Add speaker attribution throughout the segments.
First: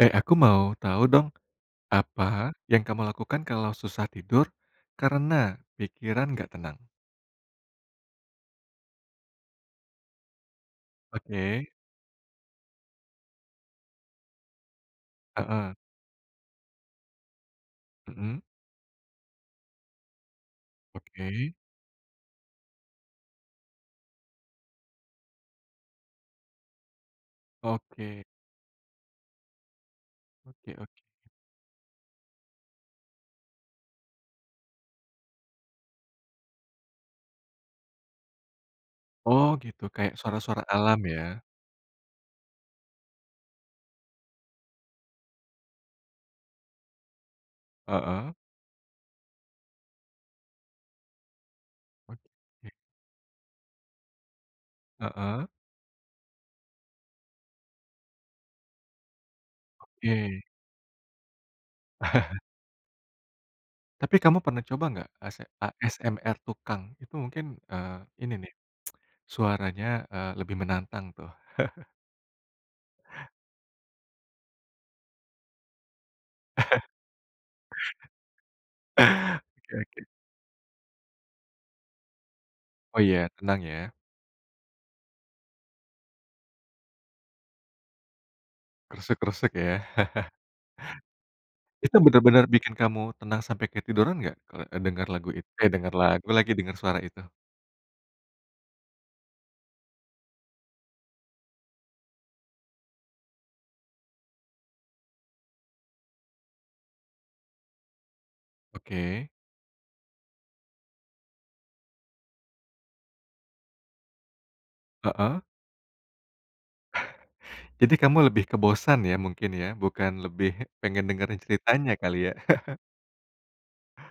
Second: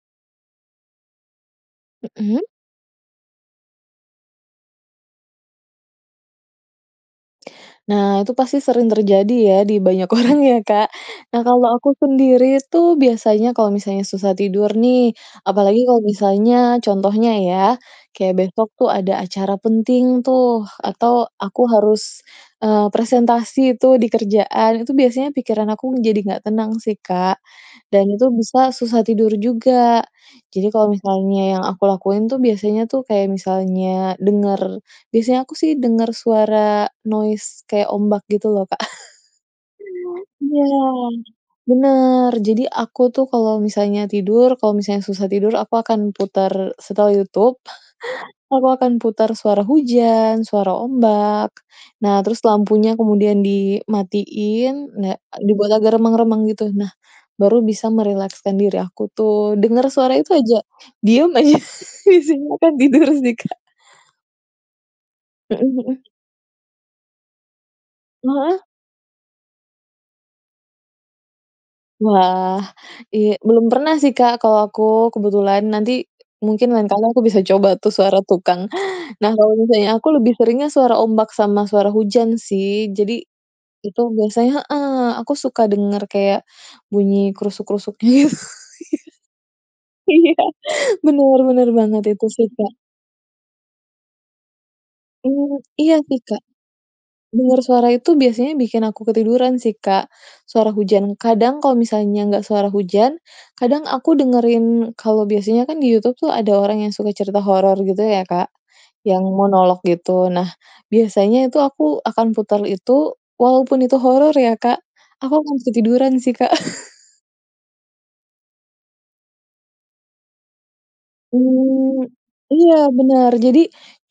Speaker 1: Eh, aku mau tahu dong.
Speaker 2: Mhm.
Speaker 1: Apa, yang kamu lakukan kalau susah tidur karena pikiran nggak tenang?
Speaker 2: Nah, itu pasti sering terjadi ya, di banyak orang ya, Kak. Nah,
Speaker 1: Oke.
Speaker 2: kalau aku sendiri tuh biasanya kalau misalnya susah tidur nih,
Speaker 1: Heeh.
Speaker 2: apalagi kalau misalnya contohnya ya, kayak
Speaker 1: Mhm.
Speaker 2: besok tuh ada acara penting tuh, atau
Speaker 1: Oke.
Speaker 2: aku harus, eee, presentasi tuh di kerjaan, itu biasanya pikiran aku menjadi enggak tenang sih, Kak, dan
Speaker 1: Oke.
Speaker 2: itu bisa susah tidur juga. Jadi
Speaker 1: Oke
Speaker 2: kalau
Speaker 1: oke.
Speaker 2: misalnya yang aku lakuin tuh, biasanya tuh kayak misalnya denger biasanya aku sih denger suara noise kayak ombak gitu loh, Kak.
Speaker 1: Oh, gitu. Kayak suara-suara
Speaker 2: Iya,
Speaker 1: alam, ya.
Speaker 2: bener. Jadi aku tuh kalau misalnya tidur, kalau misalnya susah tidur aku akan putar setel YouTube,
Speaker 1: Heeh.
Speaker 2: aku akan putar suara hujan, suara ombak. Nah, terus
Speaker 1: Oke.
Speaker 2: lampunya kemudian dimatiin na
Speaker 1: Heeh.
Speaker 2: dibuat agak remang-remang gitu. Nah, baru bisa merilekskan diri aku tuh, dengar suara itu
Speaker 1: Oke.
Speaker 2: aja, diam aja, biasanya akan tidur sih, Kak.
Speaker 1: Tapi kamu pernah coba nggak Ase
Speaker 2: Heeh heeh.
Speaker 1: ASMR tukang? Itu mungkin, eee, ini nih
Speaker 2: [unintelligible]
Speaker 1: suaranya, eee, lebih menantang, tuh.
Speaker 2: Wah, i belum pernah sih, Kak, kalau aku kebetulan. Nanti mungkin lain kali aku bisa coba tuh suara tukang. Nah, kalau
Speaker 1: Oke
Speaker 2: misalnya
Speaker 1: oke.
Speaker 2: aku biasanya lebih seringnya suara ombak sama suara hujan, sih.
Speaker 1: Oh,
Speaker 2: Jadi
Speaker 1: iya. Tenang, ya.
Speaker 2: itu biasanya heeh, aku suka denger kayak bunyi krusuk-krusuk gitu,
Speaker 1: Keresek-keresek, ya.
Speaker 2: iya iya, bener bener
Speaker 1: Itu
Speaker 2: banget itu
Speaker 1: benar-benar
Speaker 2: sih,
Speaker 1: bikin
Speaker 2: Kak.
Speaker 1: kamu tenang sampai ketiduran nggak, kalau, eee, dengar lagu it
Speaker 2: Mmm,
Speaker 1: eh, denger
Speaker 2: iya sih,
Speaker 1: lagu
Speaker 2: Kak.
Speaker 1: lagi dengar suara itu?
Speaker 2: Denger suara itu biasanya bikin aku ketiduran sih, Kak, suara hujan. Kadang kalau misalnya nggak suara hujan, kadang aku dengerin kalau biasanya kan, di Youtube tuh ada orang yang suka cerita horor gitu ya, Kak, yang
Speaker 1: Oke.
Speaker 2: monolog gitu. Nah, biasanya itu aku akan putar itu, walaupun itu horor ya, Kak, aku
Speaker 1: Heeh.
Speaker 2: akan ketiduran sih, Kak.
Speaker 1: Jadi kamu lebih ke bosan ya mungkin ya, bukan lebih pengen dengerin ceritanya
Speaker 2: Mmm,
Speaker 1: kali, ya.
Speaker 2: iya, bener. Jadi,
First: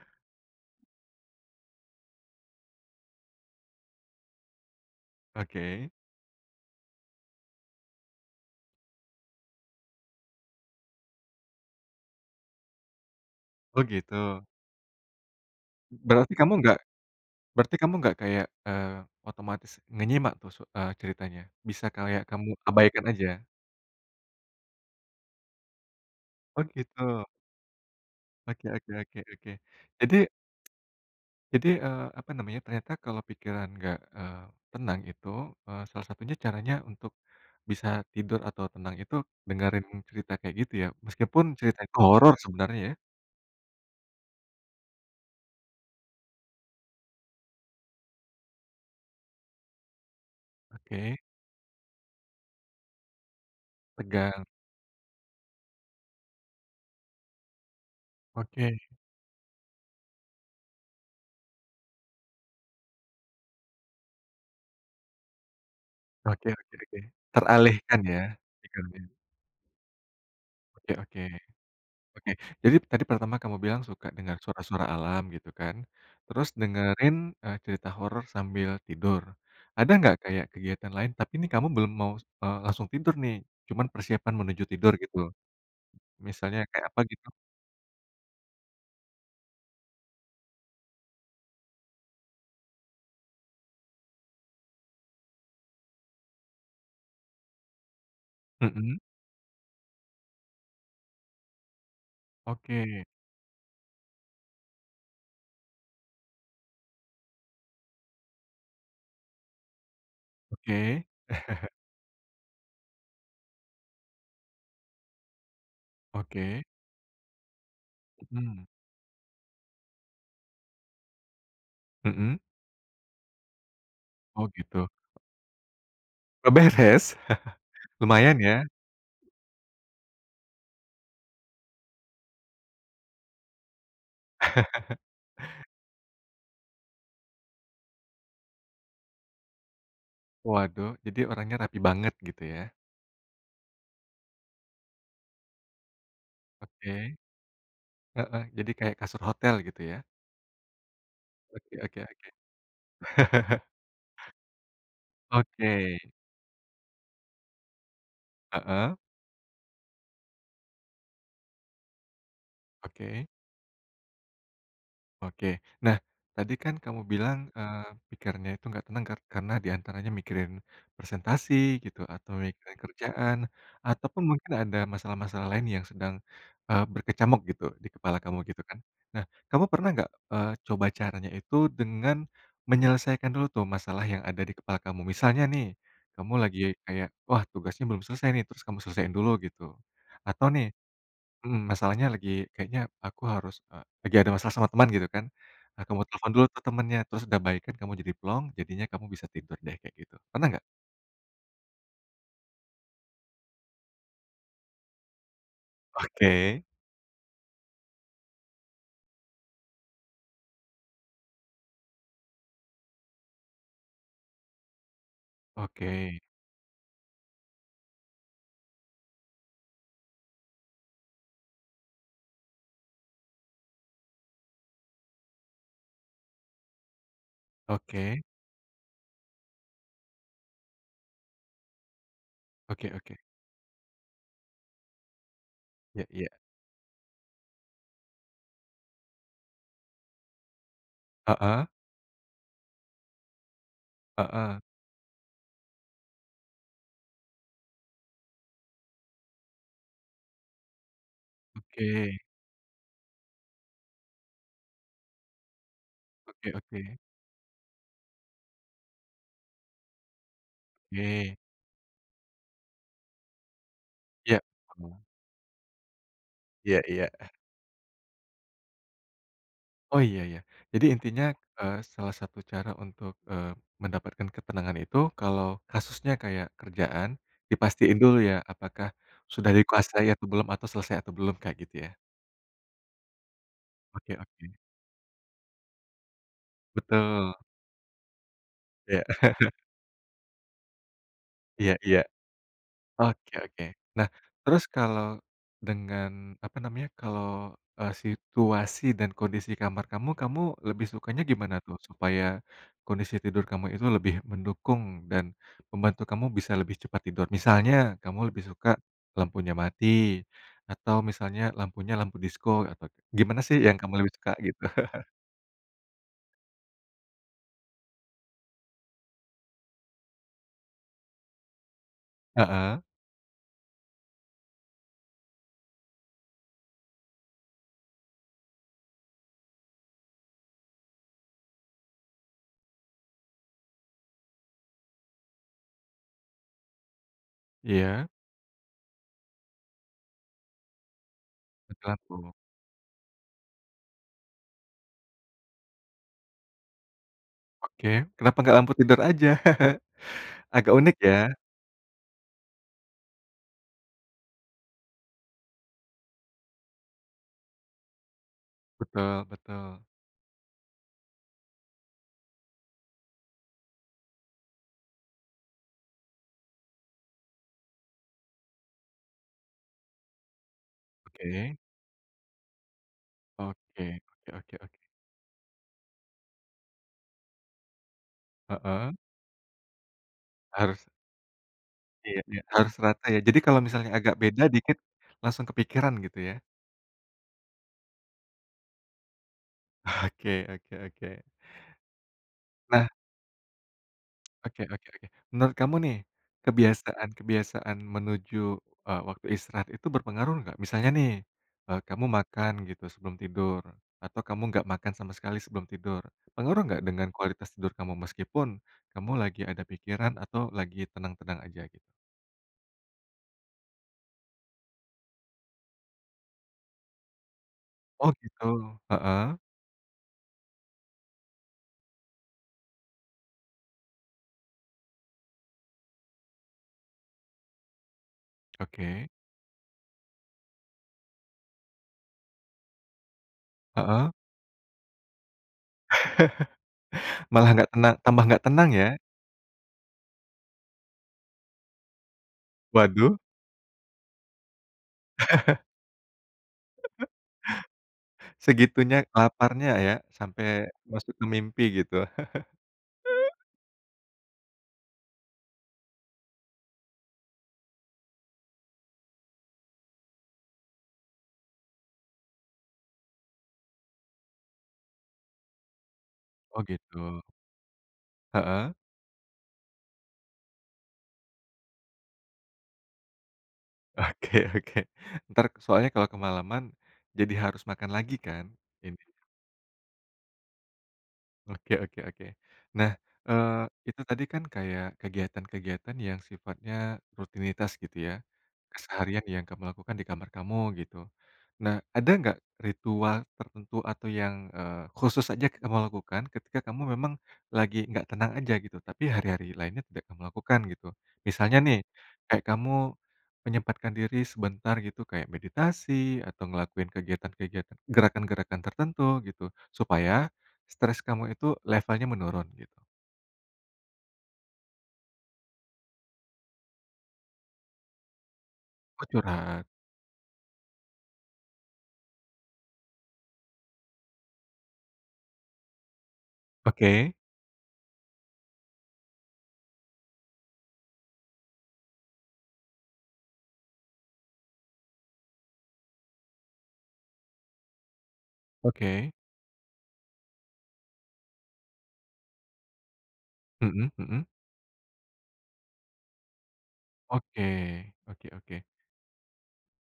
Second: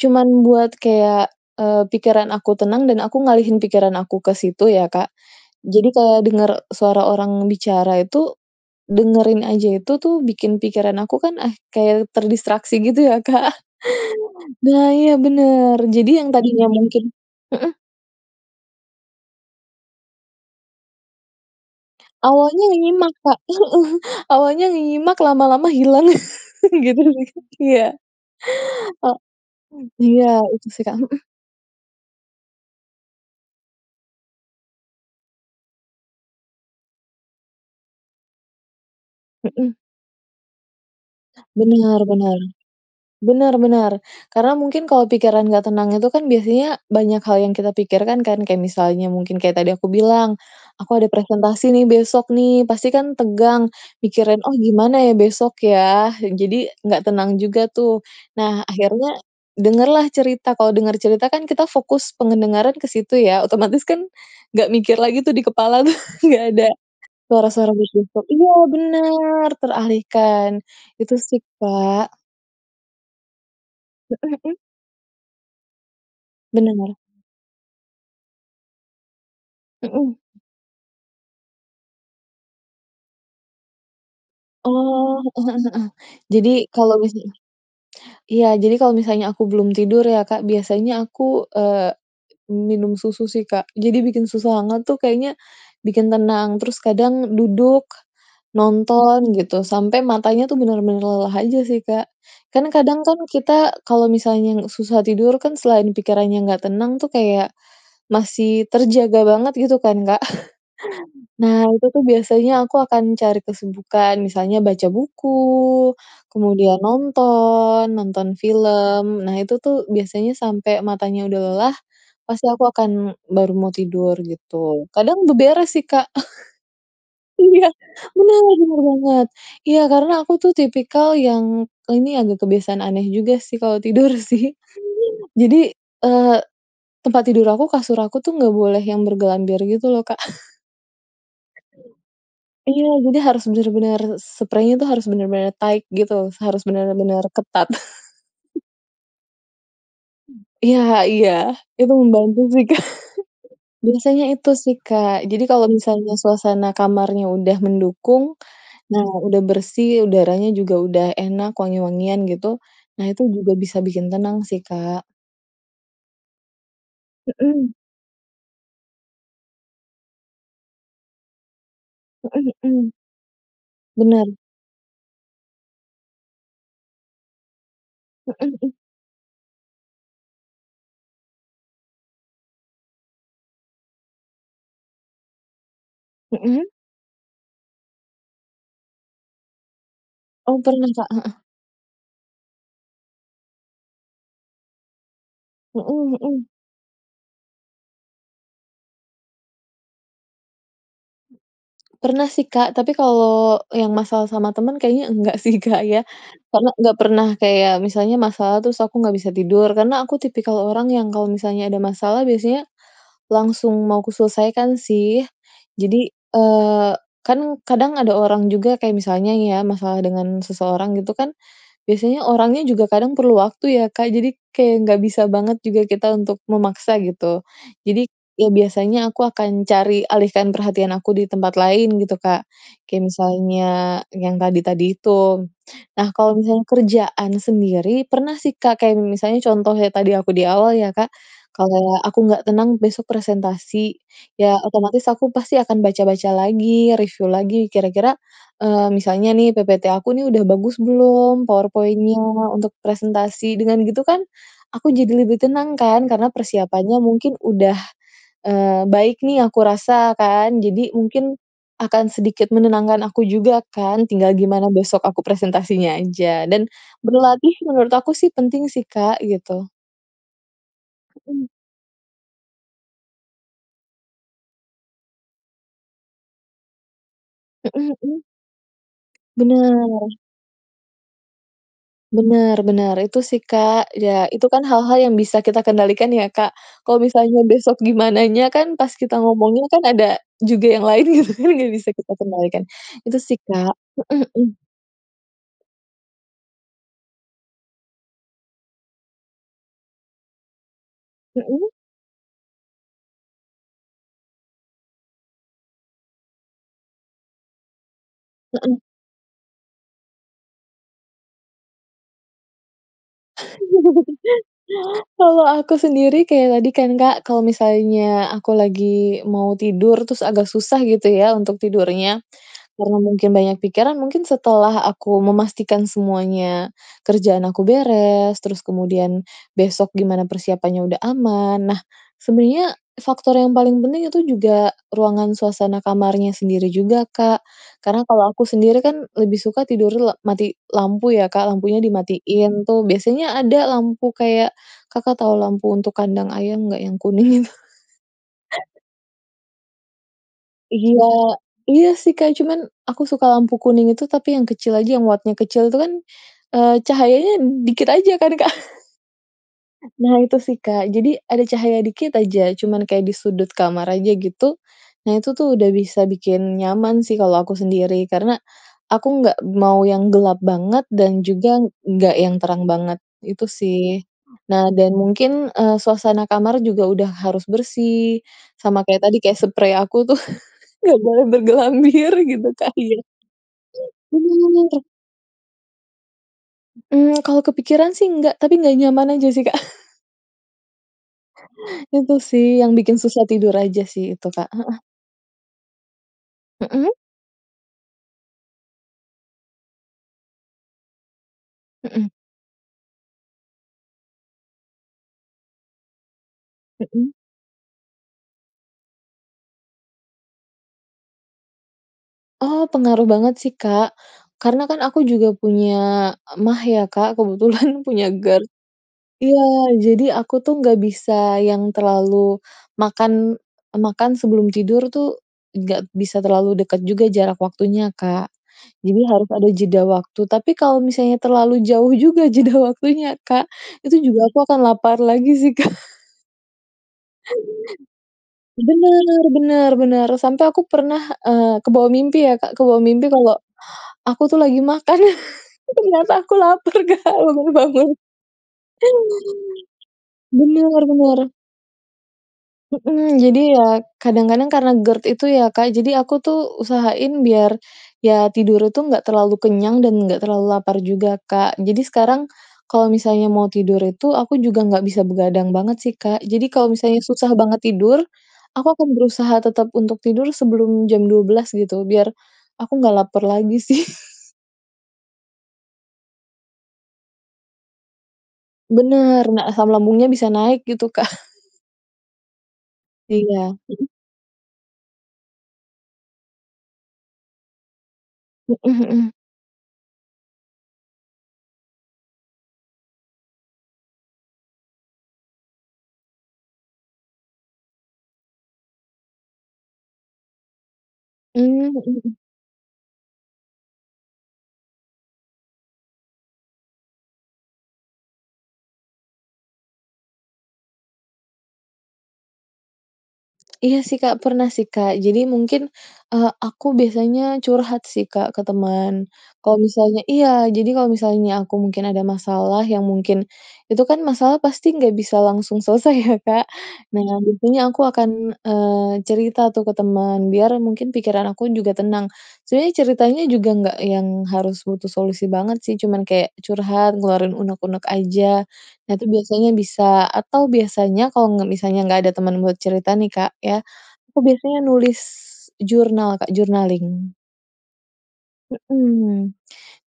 Speaker 2: cuman buat kayak, eee, pikiran aku tenang dan aku ngalihin pikiran aku ke situ ya, Kak. Jadi
Speaker 1: Oke.
Speaker 2: kalau denger suara orang bicara itu, dengerinnya aja itu tuh, bikin pikiran aku kan ah kayak terdistraksi gitu ya, Kak.
Speaker 1: Oh, gitu.
Speaker 2: Nah, iya bener.
Speaker 1: B
Speaker 2: Jadi yang
Speaker 1: berarti kamu
Speaker 2: tadinya
Speaker 1: nggak,
Speaker 2: mungkin heeh?
Speaker 1: berarti kamu nggak kayak, eee, otomatis ngenyimak tuh su eee, ceritanya? Bisa kayak kamu
Speaker 2: Awalnya
Speaker 1: abaikan
Speaker 2: nyimak, Kak,
Speaker 1: aja?
Speaker 2: heeh. Awalnya nyimak, lama-lama hilang.
Speaker 1: Oh,
Speaker 2: Gitu
Speaker 1: gitu.
Speaker 2: lagi. Iya.
Speaker 1: Oke oke
Speaker 2: E
Speaker 1: oke oke,
Speaker 2: m
Speaker 1: jadi
Speaker 2: iya, itu sih, Kak. Heeh.
Speaker 1: ...jadi, eee, apa namanya ya, ternyata kalau pikiran nggak, eee, tenang itu, eee, salah satunya caranya untuk bisa tidur atau tenang itu,
Speaker 2: Heeh.
Speaker 1: dengerin cerita kayak gitu, ya? Meskipun ceritanya
Speaker 2: Benar
Speaker 1: horor
Speaker 2: benar.
Speaker 1: sebenarnya, ya?
Speaker 2: Benar benar. Karena mungkin kalau pikiran gak tenang itu kan biasanya banyak hal yang kita pikirkan, kan? Kayak misalnya mungkin kayak tadi aku bilang, "Aku ada
Speaker 1: Oke.
Speaker 2: presentasi nih besok nih." Pasti kan tegang, mikirin,
Speaker 1: Tegang.
Speaker 2: "Oh gimana ya besok, ya?" Jadi gak tenang juga, tuh. Nah,
Speaker 1: Oke.
Speaker 2: akhirnya dengerlah cerita, kalau denger cerita kan, kita fokus pendengaran ke situ ya, otomatis kan, ga mikir lagi tuh di kepala tuh, ga
Speaker 1: Oke
Speaker 2: ada
Speaker 1: oke oke.
Speaker 2: suara-suara
Speaker 1: Teralihkan,
Speaker 2: begitu.
Speaker 1: ya,
Speaker 2: Iya,
Speaker 1: pikirannya.
Speaker 2: bener. Teralihkan.
Speaker 1: Oke
Speaker 2: Itu
Speaker 1: oke.
Speaker 2: sih, Kak.
Speaker 1: Oke, jadi tadi pertama kamu bilang suka
Speaker 2: Heeh
Speaker 1: dengar
Speaker 2: heeh?
Speaker 1: suara-suara alam gitu kan, terus
Speaker 2: Benar.
Speaker 1: dengerin, eee, cerita horor sambil tidur. Ada
Speaker 2: Heeh.
Speaker 1: nggak kayak kegiatan lain tapi nih kamu belum mau, eee, langsung tidur nih, cuma persiapan menuju tidur gitu.
Speaker 2: Oh, heeh heeh heeh. Jadi
Speaker 1: Misalnya kayak
Speaker 2: kalau
Speaker 1: apa gitu?
Speaker 2: misal iya, jadi kalau misalnya aku belum tidur ya, Kak, biasanya aku, eee, minum susu sih, Kak. Jadi bikin susu hangat tuh kayaknya bikin tenang, terus kadang duduk,
Speaker 1: Mhm.
Speaker 2: nonton gitu sampai matanya tuh benar-benar lelah aja sih, Kak. Kan, kadang
Speaker 1: Oke.
Speaker 2: kan, kita kalau misalnya lu susah tidur kan, selain pikirannya gak tenang tuh kayak masih terjaga banget gitu kan, Kak.
Speaker 1: Oke.
Speaker 2: Nah, itu tuh biasanya aku akan cari kesibukan, misalnya baca buku,
Speaker 1: Oke.
Speaker 2: kemudian nonton nonton
Speaker 1: Mhm.
Speaker 2: film, Nah itu tuh biasanya sampai matanya udah lelah
Speaker 1: Mhm.
Speaker 2: pasti aku akan baru mau tidur,
Speaker 1: Oh, gitu.
Speaker 2: gitu. Kadang beberes sih, Kak.
Speaker 1: Beberes?
Speaker 2: Iya. Bener,
Speaker 1: Lumayan, ya.
Speaker 2: bener banget. Iya, karena aku tuh tipikal yang ini agak kebiasaan aneh juga sih kalau tidur, sih. Jadi, eee, tempat tidur aku, kasur aku tuh gak boleh yang bergelambir gitu loh, Kak.
Speaker 1: Waduh, jadi orangnya rapi banget gitu, ya.
Speaker 2: Iya, jadi harus bener-bener spreinya tuh harus bener-bener tight, gitu, harus
Speaker 1: Oke.
Speaker 2: bener-bener ketat.
Speaker 1: Heeh, jadi kayak kasur hotel gitu, ya.
Speaker 2: Iya iya.
Speaker 1: Oke
Speaker 2: Itu
Speaker 1: oke oke.
Speaker 2: membantu sih, Kak. Biasanya itu sih, Kak. Jadi kalau
Speaker 1: Oke.
Speaker 2: misalnya suasana kamarnya udah mendukung,
Speaker 1: Heeh.
Speaker 2: nah udah bersih, udaranya juga udah enak, wangi-wangian gitu, nah itu
Speaker 1: Oke.
Speaker 2: juga bisa bikin tenang sih, Kak.
Speaker 1: Oke. Nah, tadi kan kamu bilang,
Speaker 2: Heeh.
Speaker 1: eee, pikirannya itu nggak tenang kar karena di antaranya mikirin presentasi gitu, atau
Speaker 2: Heeh
Speaker 1: mikirin
Speaker 2: heeh.
Speaker 1: kerjaan, ataupun
Speaker 2: Benar.
Speaker 1: mungkin ada masalah-masalah lain yang sedang, eee, berkecamuk gitu di kepala kamu
Speaker 2: Heeh
Speaker 1: gitu,
Speaker 2: heeh.
Speaker 1: kan. Nah, kamu pernah nggak, eee, coba caranya itu dengan menyelesaikan dulu tuh masalah yang ada di kepala kamu? Misalnya nih, kamu lagi
Speaker 2: Heeh?
Speaker 1: kayak, "Wah, tugasnya belum selesai, nih." Terus kamu selesaiin dulu, gitu. Atau
Speaker 2: Oh,
Speaker 1: nih
Speaker 2: pernah, Kak. Heeh.
Speaker 1: mhm, masalahnya lagi, "Kayaknya aku harus, eee." Lagi ada masalah sama teman, gitu kan. Nah, kamu
Speaker 2: Heeh
Speaker 1: telepon
Speaker 2: heeh.
Speaker 1: dulu ke temennya terus udah baikan, kamu jadi plong, jadinya kamu bisa tidur deh kayak gitu, pernah gak?
Speaker 2: Pernah sih, Kak. Tapi kalau yang masalah sama teman kayaknya enggak sih, Kak, ya.
Speaker 1: Oke.
Speaker 2: Karena ga pernah kayak misalnya masalah terus aku ga bisa tidur, karena aku tipikal orang yang kalau misalnya ada masalah biasanya langsung mau aku selesaikan, sih. Jadi,
Speaker 1: Oke.
Speaker 2: eee, kan kadang ada orang juga kayak misalnya nih ya masalah dengan seseorang gitu kan, biasanya orangnya juga kadang perlu waktu ya, Kak. Jadi kayak gak bisa banget juga kita untuk memaksa, gitu. Jadi
Speaker 1: Oke.
Speaker 2: e biasanya aku akan cari alih perhatian aku di tempat lain gitu, Kak,
Speaker 1: Oke
Speaker 2: kayak
Speaker 1: oke.
Speaker 2: misalnya yang tadi-tadi itu.
Speaker 1: Iya
Speaker 2: Nah,
Speaker 1: iya.
Speaker 2: kalau misalnya kerjaan sendiri, pernah sih, Kak, kayak m misalnya contoh tadi aku di awal ya, Kak.
Speaker 1: Heeh.
Speaker 2: Kayak aku gak tenang besok presentasi, ya
Speaker 1: Heeh.
Speaker 2: otomatis aku pasti akan baca-baca lagi, review lagi kira-kira, eee, misalnya nih, ppt aku nih udah bagus belum,
Speaker 1: Oke.
Speaker 2: PowerPoint-nya untuk presentasi. Dengan begitu kan, aku jadi lebih tenang kan, karena
Speaker 1: Oke
Speaker 2: persiapannya
Speaker 1: oke.
Speaker 2: mungkin udah, eee, baik nih aku rasa, kan. Jadi mungkin
Speaker 1: Oke.
Speaker 2: akan sedikit menenangkan aku juga kan, tinggal
Speaker 1: Iya.
Speaker 2: gimana besok aku presentasinya aja. Dan
Speaker 1: Iya iya.
Speaker 2: berlatih menurut aku sih penting sih, Kak, gitu.
Speaker 1: Oh iya iya. Jadi intinya,
Speaker 2: Heeh.
Speaker 1: eee, salah satu cara untuk, eee, mendapatkan ketenangan itu kalau kasusnya kayak kerjaan,
Speaker 2: Heeh
Speaker 1: dipastiin dulu
Speaker 2: Heeh.
Speaker 1: ya, apakah sudah dikuasai
Speaker 2: Benar.
Speaker 1: atau belum atau selesai atau belum, Kak, gitu ya?
Speaker 2: Bener bener. Itu sih, Kak.
Speaker 1: Oke
Speaker 2: Ya, itu
Speaker 1: oke.
Speaker 2: kan hal-hal yang bisa kita kendalikan ya, Kak. Kalau
Speaker 1: Betul.
Speaker 2: misalnya besok gimananya kan, pas
Speaker 1: Iya.
Speaker 2: kita ngomongnya, kan ada juga yang lain gitu, kan
Speaker 1: Iya
Speaker 2: gak bisa
Speaker 1: iya.
Speaker 2: kita kendalikan. Itu
Speaker 1: Oke
Speaker 2: sih,
Speaker 1: oke.
Speaker 2: Kak.
Speaker 1: Nah,
Speaker 2: Heeh heeh.
Speaker 1: terus kalau dengan, apa namanya kalau, eee, situasi dan kondisi kamar kamu, kamu lebih sukanya gimana
Speaker 2: Heeh.
Speaker 1: tuh, supaya kondisi tidur kamu itu lebih mendukung dan membantu kamu bisa lebih cepat tidur. Misalnya, kamu lebih suka
Speaker 2: Heeh.
Speaker 1: lampunya mati, atau misalnya lampunya lampu disko, atau gimana sih yang kamu lebih suka, gitu?
Speaker 2: Kalau aku sendiri kayak tadi kan, Kak. Kalau misalnya aku lagi mau tidur terus agak susah gitu ya untuk tidurnya,
Speaker 1: Heeh.
Speaker 2: karena mungkin banyak pikiran, mungkin setelah aku memastikan semuanya, kerjaan aku beres, terus kemudian besok gimana persiapannya udah aman, nah, sebenernya faktor yang paling penting itu juga ruangan suasana kamarnya sendiri juga, Kak. Karena
Speaker 1: Iya.
Speaker 2: kalau aku sendiri kan, lebih suka tidurnya le mati lampu ya, Kak,
Speaker 1: Mati
Speaker 2: lampunya
Speaker 1: lampu.
Speaker 2: dimatiin tuh. Biasanya ada lampu kayak, Kakak tau lampu untuk kandang ayam nggak? Yang kuning itu?
Speaker 1: Oke, kenapa nggak lampu tidur aja? Agak unik,
Speaker 2: Iya.
Speaker 1: ya.
Speaker 2: Iya sih, Kak. Cuman aku suka lampu kuning itu tapi yang kecil aja yang wattnya kecil. Itu kan, eee, cahayanya dikit aja kan, Kak?
Speaker 1: Betul betul.
Speaker 2: Nah, itu sih, Kak. Jadi, ada cahaya dikit aja, cuman kayak di sudut kamar aja, gitu. Nah, itu tuh udah bisa bikin nyaman sih kalau aku sendiri. Karena aku nggak mau yang gelap banget, dan
Speaker 1: Oke.
Speaker 2: juga enggak yang terang banget. Itu,
Speaker 1: Oke
Speaker 2: sih.
Speaker 1: oke oke oke.
Speaker 2: Nah, dan mungkin, eee, suasana kamar juga udah harus bersih, sama
Speaker 1: Heeh.
Speaker 2: kayak tadi kayak sprei aku tuh
Speaker 1: Harus
Speaker 2: gak boleh bergelambir
Speaker 1: Iya iya.
Speaker 2: gitu
Speaker 1: Harus
Speaker 2: kali, ya.
Speaker 1: rata, ya. Jadi kalau misalnya agak beda dikit
Speaker 2: Bener.
Speaker 1: langsung kepikiran gitu, ya.
Speaker 2: Mmm, kalau kepikiran sih enggak, tapi enggak nyaman aja sih, Kak.
Speaker 1: Oke oke oke.
Speaker 2: Itu sih yang
Speaker 1: Nah
Speaker 2: bikin susah tidur aja sih, itu Kak,
Speaker 1: Oke
Speaker 2: heeh.
Speaker 1: oke oke. Menurut kamu nih,
Speaker 2: Heeh?
Speaker 1: kebiasaan-kebiasaan menuju, eee, waktu istirahat itu berpengaruh nggak, misalnya nih, eee, kamu
Speaker 2: Heeh.
Speaker 1: makan gitu sebelum tidur atau kamu nggak makan sama sekali sebelum tidur, pengaruh nggak dengan
Speaker 2: Heeh.
Speaker 1: kualitas tidur kamu? Meskipun kamu lagi ada pikiran atau lagi tenang-tenang aja, gitu.
Speaker 2: Oh, pengaruh banget sih, Kak. Karena kan aku juga punya mag ya, Kak, kebetulan punya
Speaker 1: Oh,
Speaker 2: GERD.
Speaker 1: gitu. Heeh.
Speaker 2: Iya, jadi aku tuh gak bisa yang terlalu makan, makan sebelum tidur tuh, nggak bisa terlalu deket juga jarak waktunya, Kak, jadi
Speaker 1: Oke.
Speaker 2: harus ada jeda waktu. Tapi kalau misalnya terlalu jauh juga jeda waktunya, Kak, itu
Speaker 1: Heeh.
Speaker 2: juga aku akan lapar lagi sih, Kak.
Speaker 1: Malah nggak tena tambah nggak tenang, ya?
Speaker 2: Benar benar benar. Sampai aku pernah, eee, kebawa mimpi ya, Kak, kebawa mimpi
Speaker 1: Waduh.
Speaker 2: kalau aku tuh lagi makan ternyata aku lapar, Kak, [unintelligible] baru bangun.
Speaker 1: Segitunya laparnya, ya. Sampai
Speaker 2: Benar
Speaker 1: masuk
Speaker 2: benar.
Speaker 1: ke mimpi gitu.
Speaker 2: Heeh. Jadi, ya kadang-kadang karena GERD itu ya, Kak, jadi aku tuh usahain biar ya tidur itu enggak terlalu kenyang dan enggak terlalu lapar juga, Kak. Jadi sekarang kalau misalnya mau tidur itu aku juga nggak bisa begadang banget sih, Kak. Jadi,
Speaker 1: Oh,
Speaker 2: kalau misalnya
Speaker 1: gitu.
Speaker 2: susah banget tidur, aku
Speaker 1: Heeh.
Speaker 2: akan berusaha tetap untuk tidur sebelum jam 12.00 gitu, biar aku nggak laper lagi, sih.
Speaker 1: Oke oke. Entar soalnya kalau kemalaman jadi harus makan lagi, kan, ini
Speaker 2: Benar. Nah, asam lambungnya bisa naik gitu, Kak.
Speaker 1: Oke oke oke. Nah,
Speaker 2: Iya.
Speaker 1: eee,
Speaker 2: Heeh?
Speaker 1: itu tadi kan, kayak kegiatan-kegiatan yang sifatnya rutinitas gitu, ya.
Speaker 2: Heeh heeh.
Speaker 1: Keseharian yang kamu lakukan di kamar kamu, gitu. Nah, ada nggak ritual tertentu atau yang, eee, khusus aja kamu lakukan ketika kamu memang lagi nggak tenang aja, gitu? Tapi hari-hari lainnya tidak kamu lakukan, gitu? Misalnya
Speaker 2: Mmm.
Speaker 1: nih,
Speaker 2: Heeh heeh.
Speaker 1: kayak kamu menyempatkan diri sebentar gitu kayak meditasi, atau ngelakuin kegiatan-kegiatan gerakan-gerakan tertentu gitu, supaya stres kamu itu levelnya menurun, gitu.
Speaker 2: Iya sih, Kak, pernah sih, Kak. Jadi, mungkin, eee, aku biasanya curhat sih, Kak, ke
Speaker 1: Oh,
Speaker 2: teman. Kalau
Speaker 1: curhat.
Speaker 2: misalnya iya. Jadi, kalau misalnya aku mungkin ada masalah yang mungkin itu kan masalah pasti nggak bisa langsung selesai ya, Kak? Nah,
Speaker 1: Oke.
Speaker 2: tentunya aku akan, eee, cerita tuh ke teman, biar mungkin pikiran aku juga tenang. Sebenarnya ceritanya juga nggak yang harus butuh solusi banget, sih. Cuman kayak curhat, ngeluarin unek-unek aja, nanti
Speaker 1: Oke.
Speaker 2: biasanya bisa atau biasanya kalau nggak misalnya nggak ada teman buat cerita nih, Kak, ya.
Speaker 1: Mhm
Speaker 2: Aku
Speaker 1: mhm.
Speaker 2: biasanya nulis jurnal, Kak, journaling.
Speaker 1: Oke, oke oke.
Speaker 2: Heeh.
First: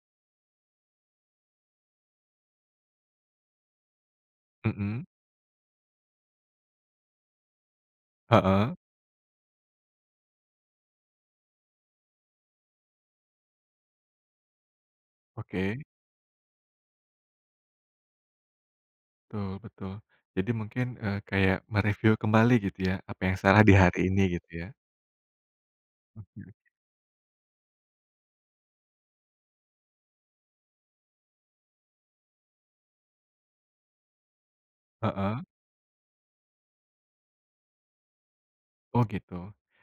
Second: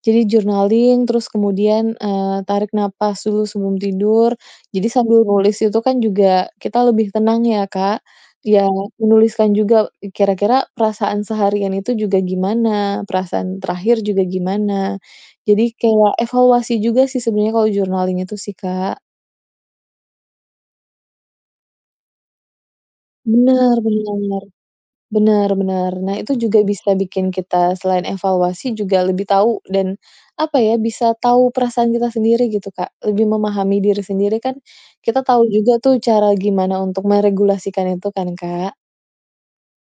Speaker 2: Jadi journaling, terus kemudian, eee, tarik napas dulu sebelum tidur. Jadi
Speaker 1: Mhm.
Speaker 2: sambil nulis itu kan juga kita lebih tenang ya, Kak. Iya,
Speaker 1: Heeh.
Speaker 2: menuliskan juga, kira-kira perasaan seharian itu juga gimana, perasaan terakhir juga gimana. Jadi
Speaker 1: Oke.
Speaker 2: kayak evaluasi juga sih, sebenarnya kalau journaling itu sih, Kak.
Speaker 1: Betul betul. Jadi mungkin, eee, kayak mereviu kembali gitu ya, apa yang salah di
Speaker 2: Benar
Speaker 1: hari ini
Speaker 2: benar.
Speaker 1: gitu, ya.
Speaker 2: Benar benar. Nah,
Speaker 1: Oke
Speaker 2: itu
Speaker 1: oke.
Speaker 2: juga bisa bikin kita, selain evaluasi juga lebih tahu dan apa ya, bisa tahu perasaan kita sendiri gitu, Kak, lebih memahami diri sendiri kan, kita tahu
Speaker 1: Heeh.
Speaker 2: juga tuh cara gimana untuk meregulasikan itu kan, Kak.
Speaker 1: Oh, gitu.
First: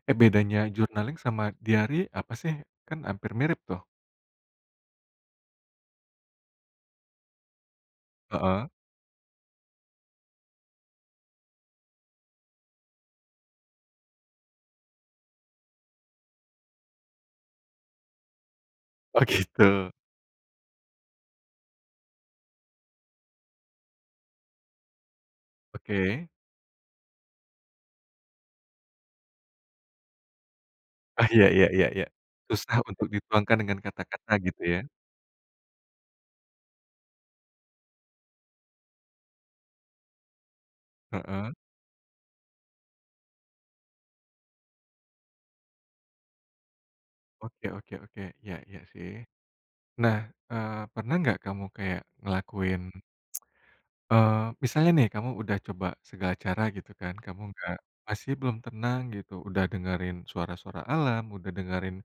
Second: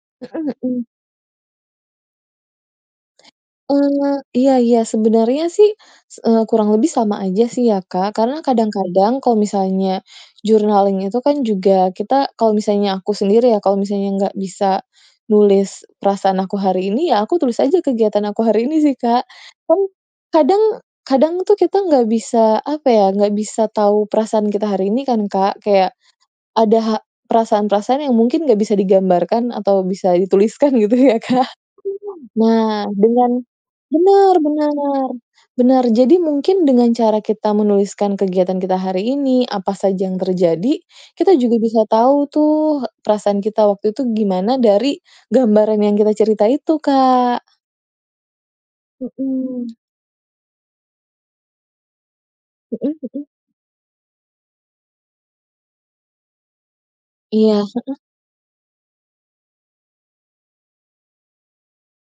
Speaker 1: Eh,
Speaker 2: Heeh
Speaker 1: bedanya
Speaker 2: heeh.
Speaker 1: journaling sama diari apa, sih? Kan hampir mirip, tuh.
Speaker 2: Eee, iya iya. Sebenarnya sih s eee, kurang lebih sama aja sih ya, Kak, karena
Speaker 1: Heeh.
Speaker 2: kadang-kadang kalau misalnya journaling itu kan, juga kita kalau misalnya aku sendiri ya, kalau misalnya nggak bisa nulis perasaan aku hari ini ya aku tulis aja kegiatan aku hari ini sih, Kak.
Speaker 1: Oh,
Speaker 2: Kan,
Speaker 1: gitu.
Speaker 2: kadang, kadang tuh kita nggak bisa, apa ya, nggak bisa tahu perasaan kita hari ini kan, Kak. Kayak
Speaker 1: Oke.
Speaker 2: ada ha perasaan-perasaan yang mungkin nggak bisa digambarkan atau bisa dituliskan gitu ya,
Speaker 1: Ah iya
Speaker 2: Kak.
Speaker 1: iya iya iya. Susah
Speaker 2: Nah,
Speaker 1: untuk
Speaker 2: dengan
Speaker 1: dituangkan dengan kata-kata
Speaker 2: benar
Speaker 1: gitu,
Speaker 2: benar.
Speaker 1: ya.
Speaker 2: Benar. Jadi mungkin dengan cara kita menuliskan kegiatan kita hari ini, apa saja yang terjadi, kita
Speaker 1: Heeh.
Speaker 2: juga bisa tahu tuh, perasaan kita waktu itu gimana dari gambaran yang kita cerita itu, Kak.
Speaker 1: Oke oke oke. Iya iya sih.
Speaker 2: Heeh.
Speaker 1: Nah, eee, pernah nggak kamu kayak ngelakuin,
Speaker 2: Heeh heeh.
Speaker 1: eee, misalnya nih, kamu udah coba segala cara gitu kan, kamu
Speaker 2: Iya
Speaker 1: enggak
Speaker 2: heeh.
Speaker 1: masih belum tenang gitu, udah dengerin suara-suara alam, udah dengerin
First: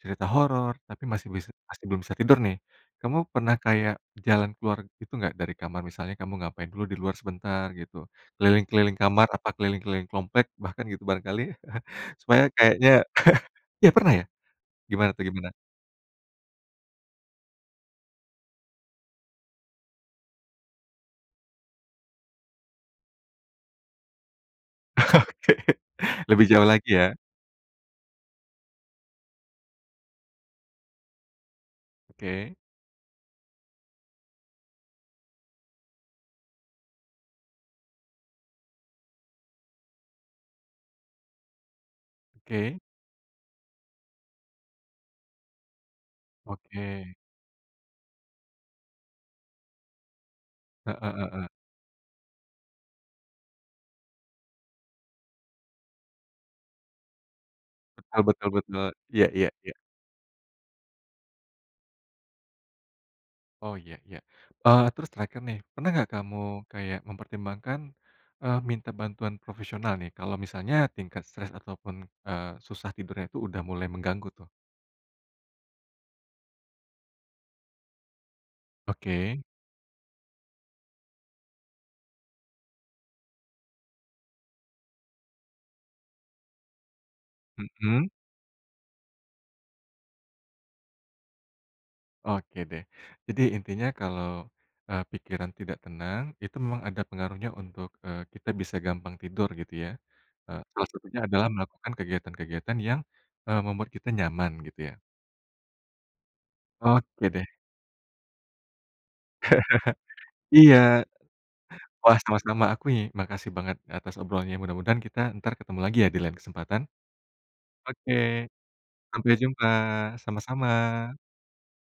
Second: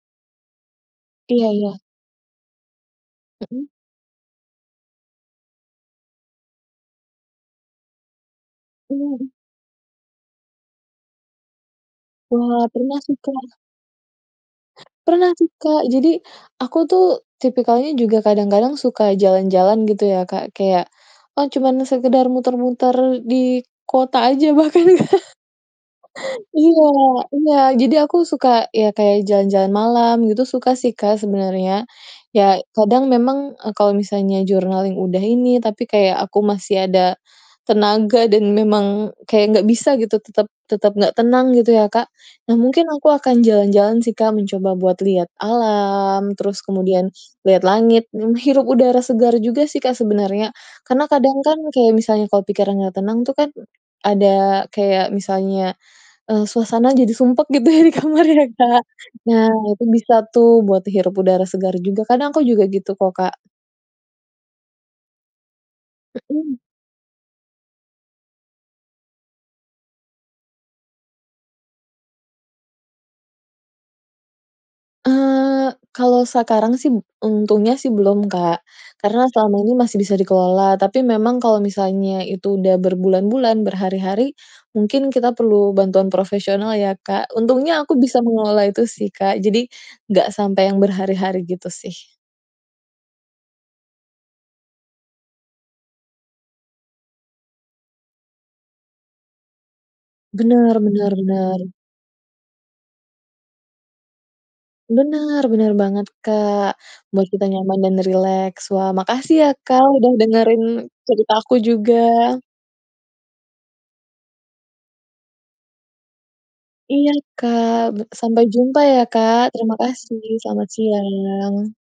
Speaker 1: cerita horor, tapi masih bis
Speaker 2: Iya iya.
Speaker 1: masih belum bisa tidur, nih. Kamu pernah
Speaker 2: Heeh.
Speaker 1: kayak jalan keluar gitu nggak dari kamar? Misalnya kamu ngapain dulu di luar sebentar gitu, keliling-keliling
Speaker 2: Mmm,
Speaker 1: kamar,
Speaker 2: heeh.
Speaker 1: apa keliling-keliling komplek bahkan gitu, barangkali supaya
Speaker 2: Wah,
Speaker 1: kayaknya
Speaker 2: pernah sih, Kak.
Speaker 1: iya? Pernah, ya? Gimana tuh,
Speaker 2: Pernah tuh,
Speaker 1: gimana?
Speaker 2: Kak. Jadi, aku tuh tipikalnya juga kadang-kadang suka jalan-jalan gitu ya, Kak. Kayak, ah, cuman sekedar muter-muter di kota aja, bahkan
Speaker 1: Oke. Lebih jauh
Speaker 2: iya.
Speaker 1: lagi, ya.
Speaker 2: Enggak, jadi aku suka ya kayak jalan-jalan malam, gitu. Suka sih, Kak, sebenarnya.
Speaker 1: Oke.
Speaker 2: Ya, kadang memang, eee, kalau misalnya journaling udah ini tapi kayak aku masih ada tenaga dan memang kayak nggak bisa gitu tetap tetap nggak tenang gitu ya, Kak. Nah,
Speaker 1: Ke.
Speaker 2: mungkin aku akan jalan-jalan sih, Kak, mencoba buat lihat alam, terus kemudian
Speaker 1: Oke.
Speaker 2: lihat langit, menghirup udara segar juga sih, Kak sebenarnya.
Speaker 1: Heeh
Speaker 2: Karena kadang
Speaker 1: heeh.
Speaker 2: kan, kayak misalnya kalau pikiran nggak tenang tuh kan, ada kayak misalnya, eee, suasana jadi sumpek gitu ya di
Speaker 1: Betul
Speaker 2: kamar ya,
Speaker 1: betul
Speaker 2: Kak.
Speaker 1: betul. Iya
Speaker 2: Nah,
Speaker 1: iya, iya.
Speaker 2: itu bisa tuh buat hirup udara segar juga, karena aku juga gitu kok, Kak.
Speaker 1: Oh, iya iya. Oh, terus terakhir, nih. Pernah nggak kamu
Speaker 2: Heeh.
Speaker 1: kayak mempertimbangkan, eee, minta bantuan profesional nih, kalau misalnya tingkat stres ataupun, eee, susah tidurnya itu udah mulai mengganggu, tuh?
Speaker 2: Eee, kalau sekarang sih bu untungnya sih belum, Kak. Karena
Speaker 1: Oke.
Speaker 2: selama ini masih bisa dikelola, tapi memang kalau misalnya itu udah berbulan-bulan, berhari-hari mungkin kita perlu bantuan profesional ya, Kak. Untungnya aku
Speaker 1: Mhm.
Speaker 2: bisa mengelola itu sih, Kak. Jadi nggak sampai yang berhari-hari gitu, sih.
Speaker 1: Oke, deh. Jadi intinya kalau, eee, pikiran tidak tenang itu memang ada pengaruhnya untuk, eee, kita bisa gampang tidur gitu. ya. Eee,
Speaker 2: Benar
Speaker 1: salah
Speaker 2: benar
Speaker 1: satunya adalah
Speaker 2: benar.
Speaker 1: melakukan kegiatan-kegiatan yang, eee, membuat kita nyaman gitu, ya.
Speaker 2: Benar benar banget, Kak, buat
Speaker 1: Oke deh.
Speaker 2: kita nyaman dan rileks. Wah, makasih ya, Kak, udah dengerin
Speaker 1: Iya.
Speaker 2: cerita aku juga.
Speaker 1: Wah, sama-sama aku ni makasih banget atas obrolannya. Mudah-mudahan kita entar ketemu lagi ya di lain kesempatan.
Speaker 2: Iya, Kak. Bu
Speaker 1: Oke.
Speaker 2: sampai jumpa ya,
Speaker 1: Sampai
Speaker 2: Kak.
Speaker 1: jumpa.
Speaker 2: Terima kasih. Selamat
Speaker 1: Sama-sama.
Speaker 2: siang.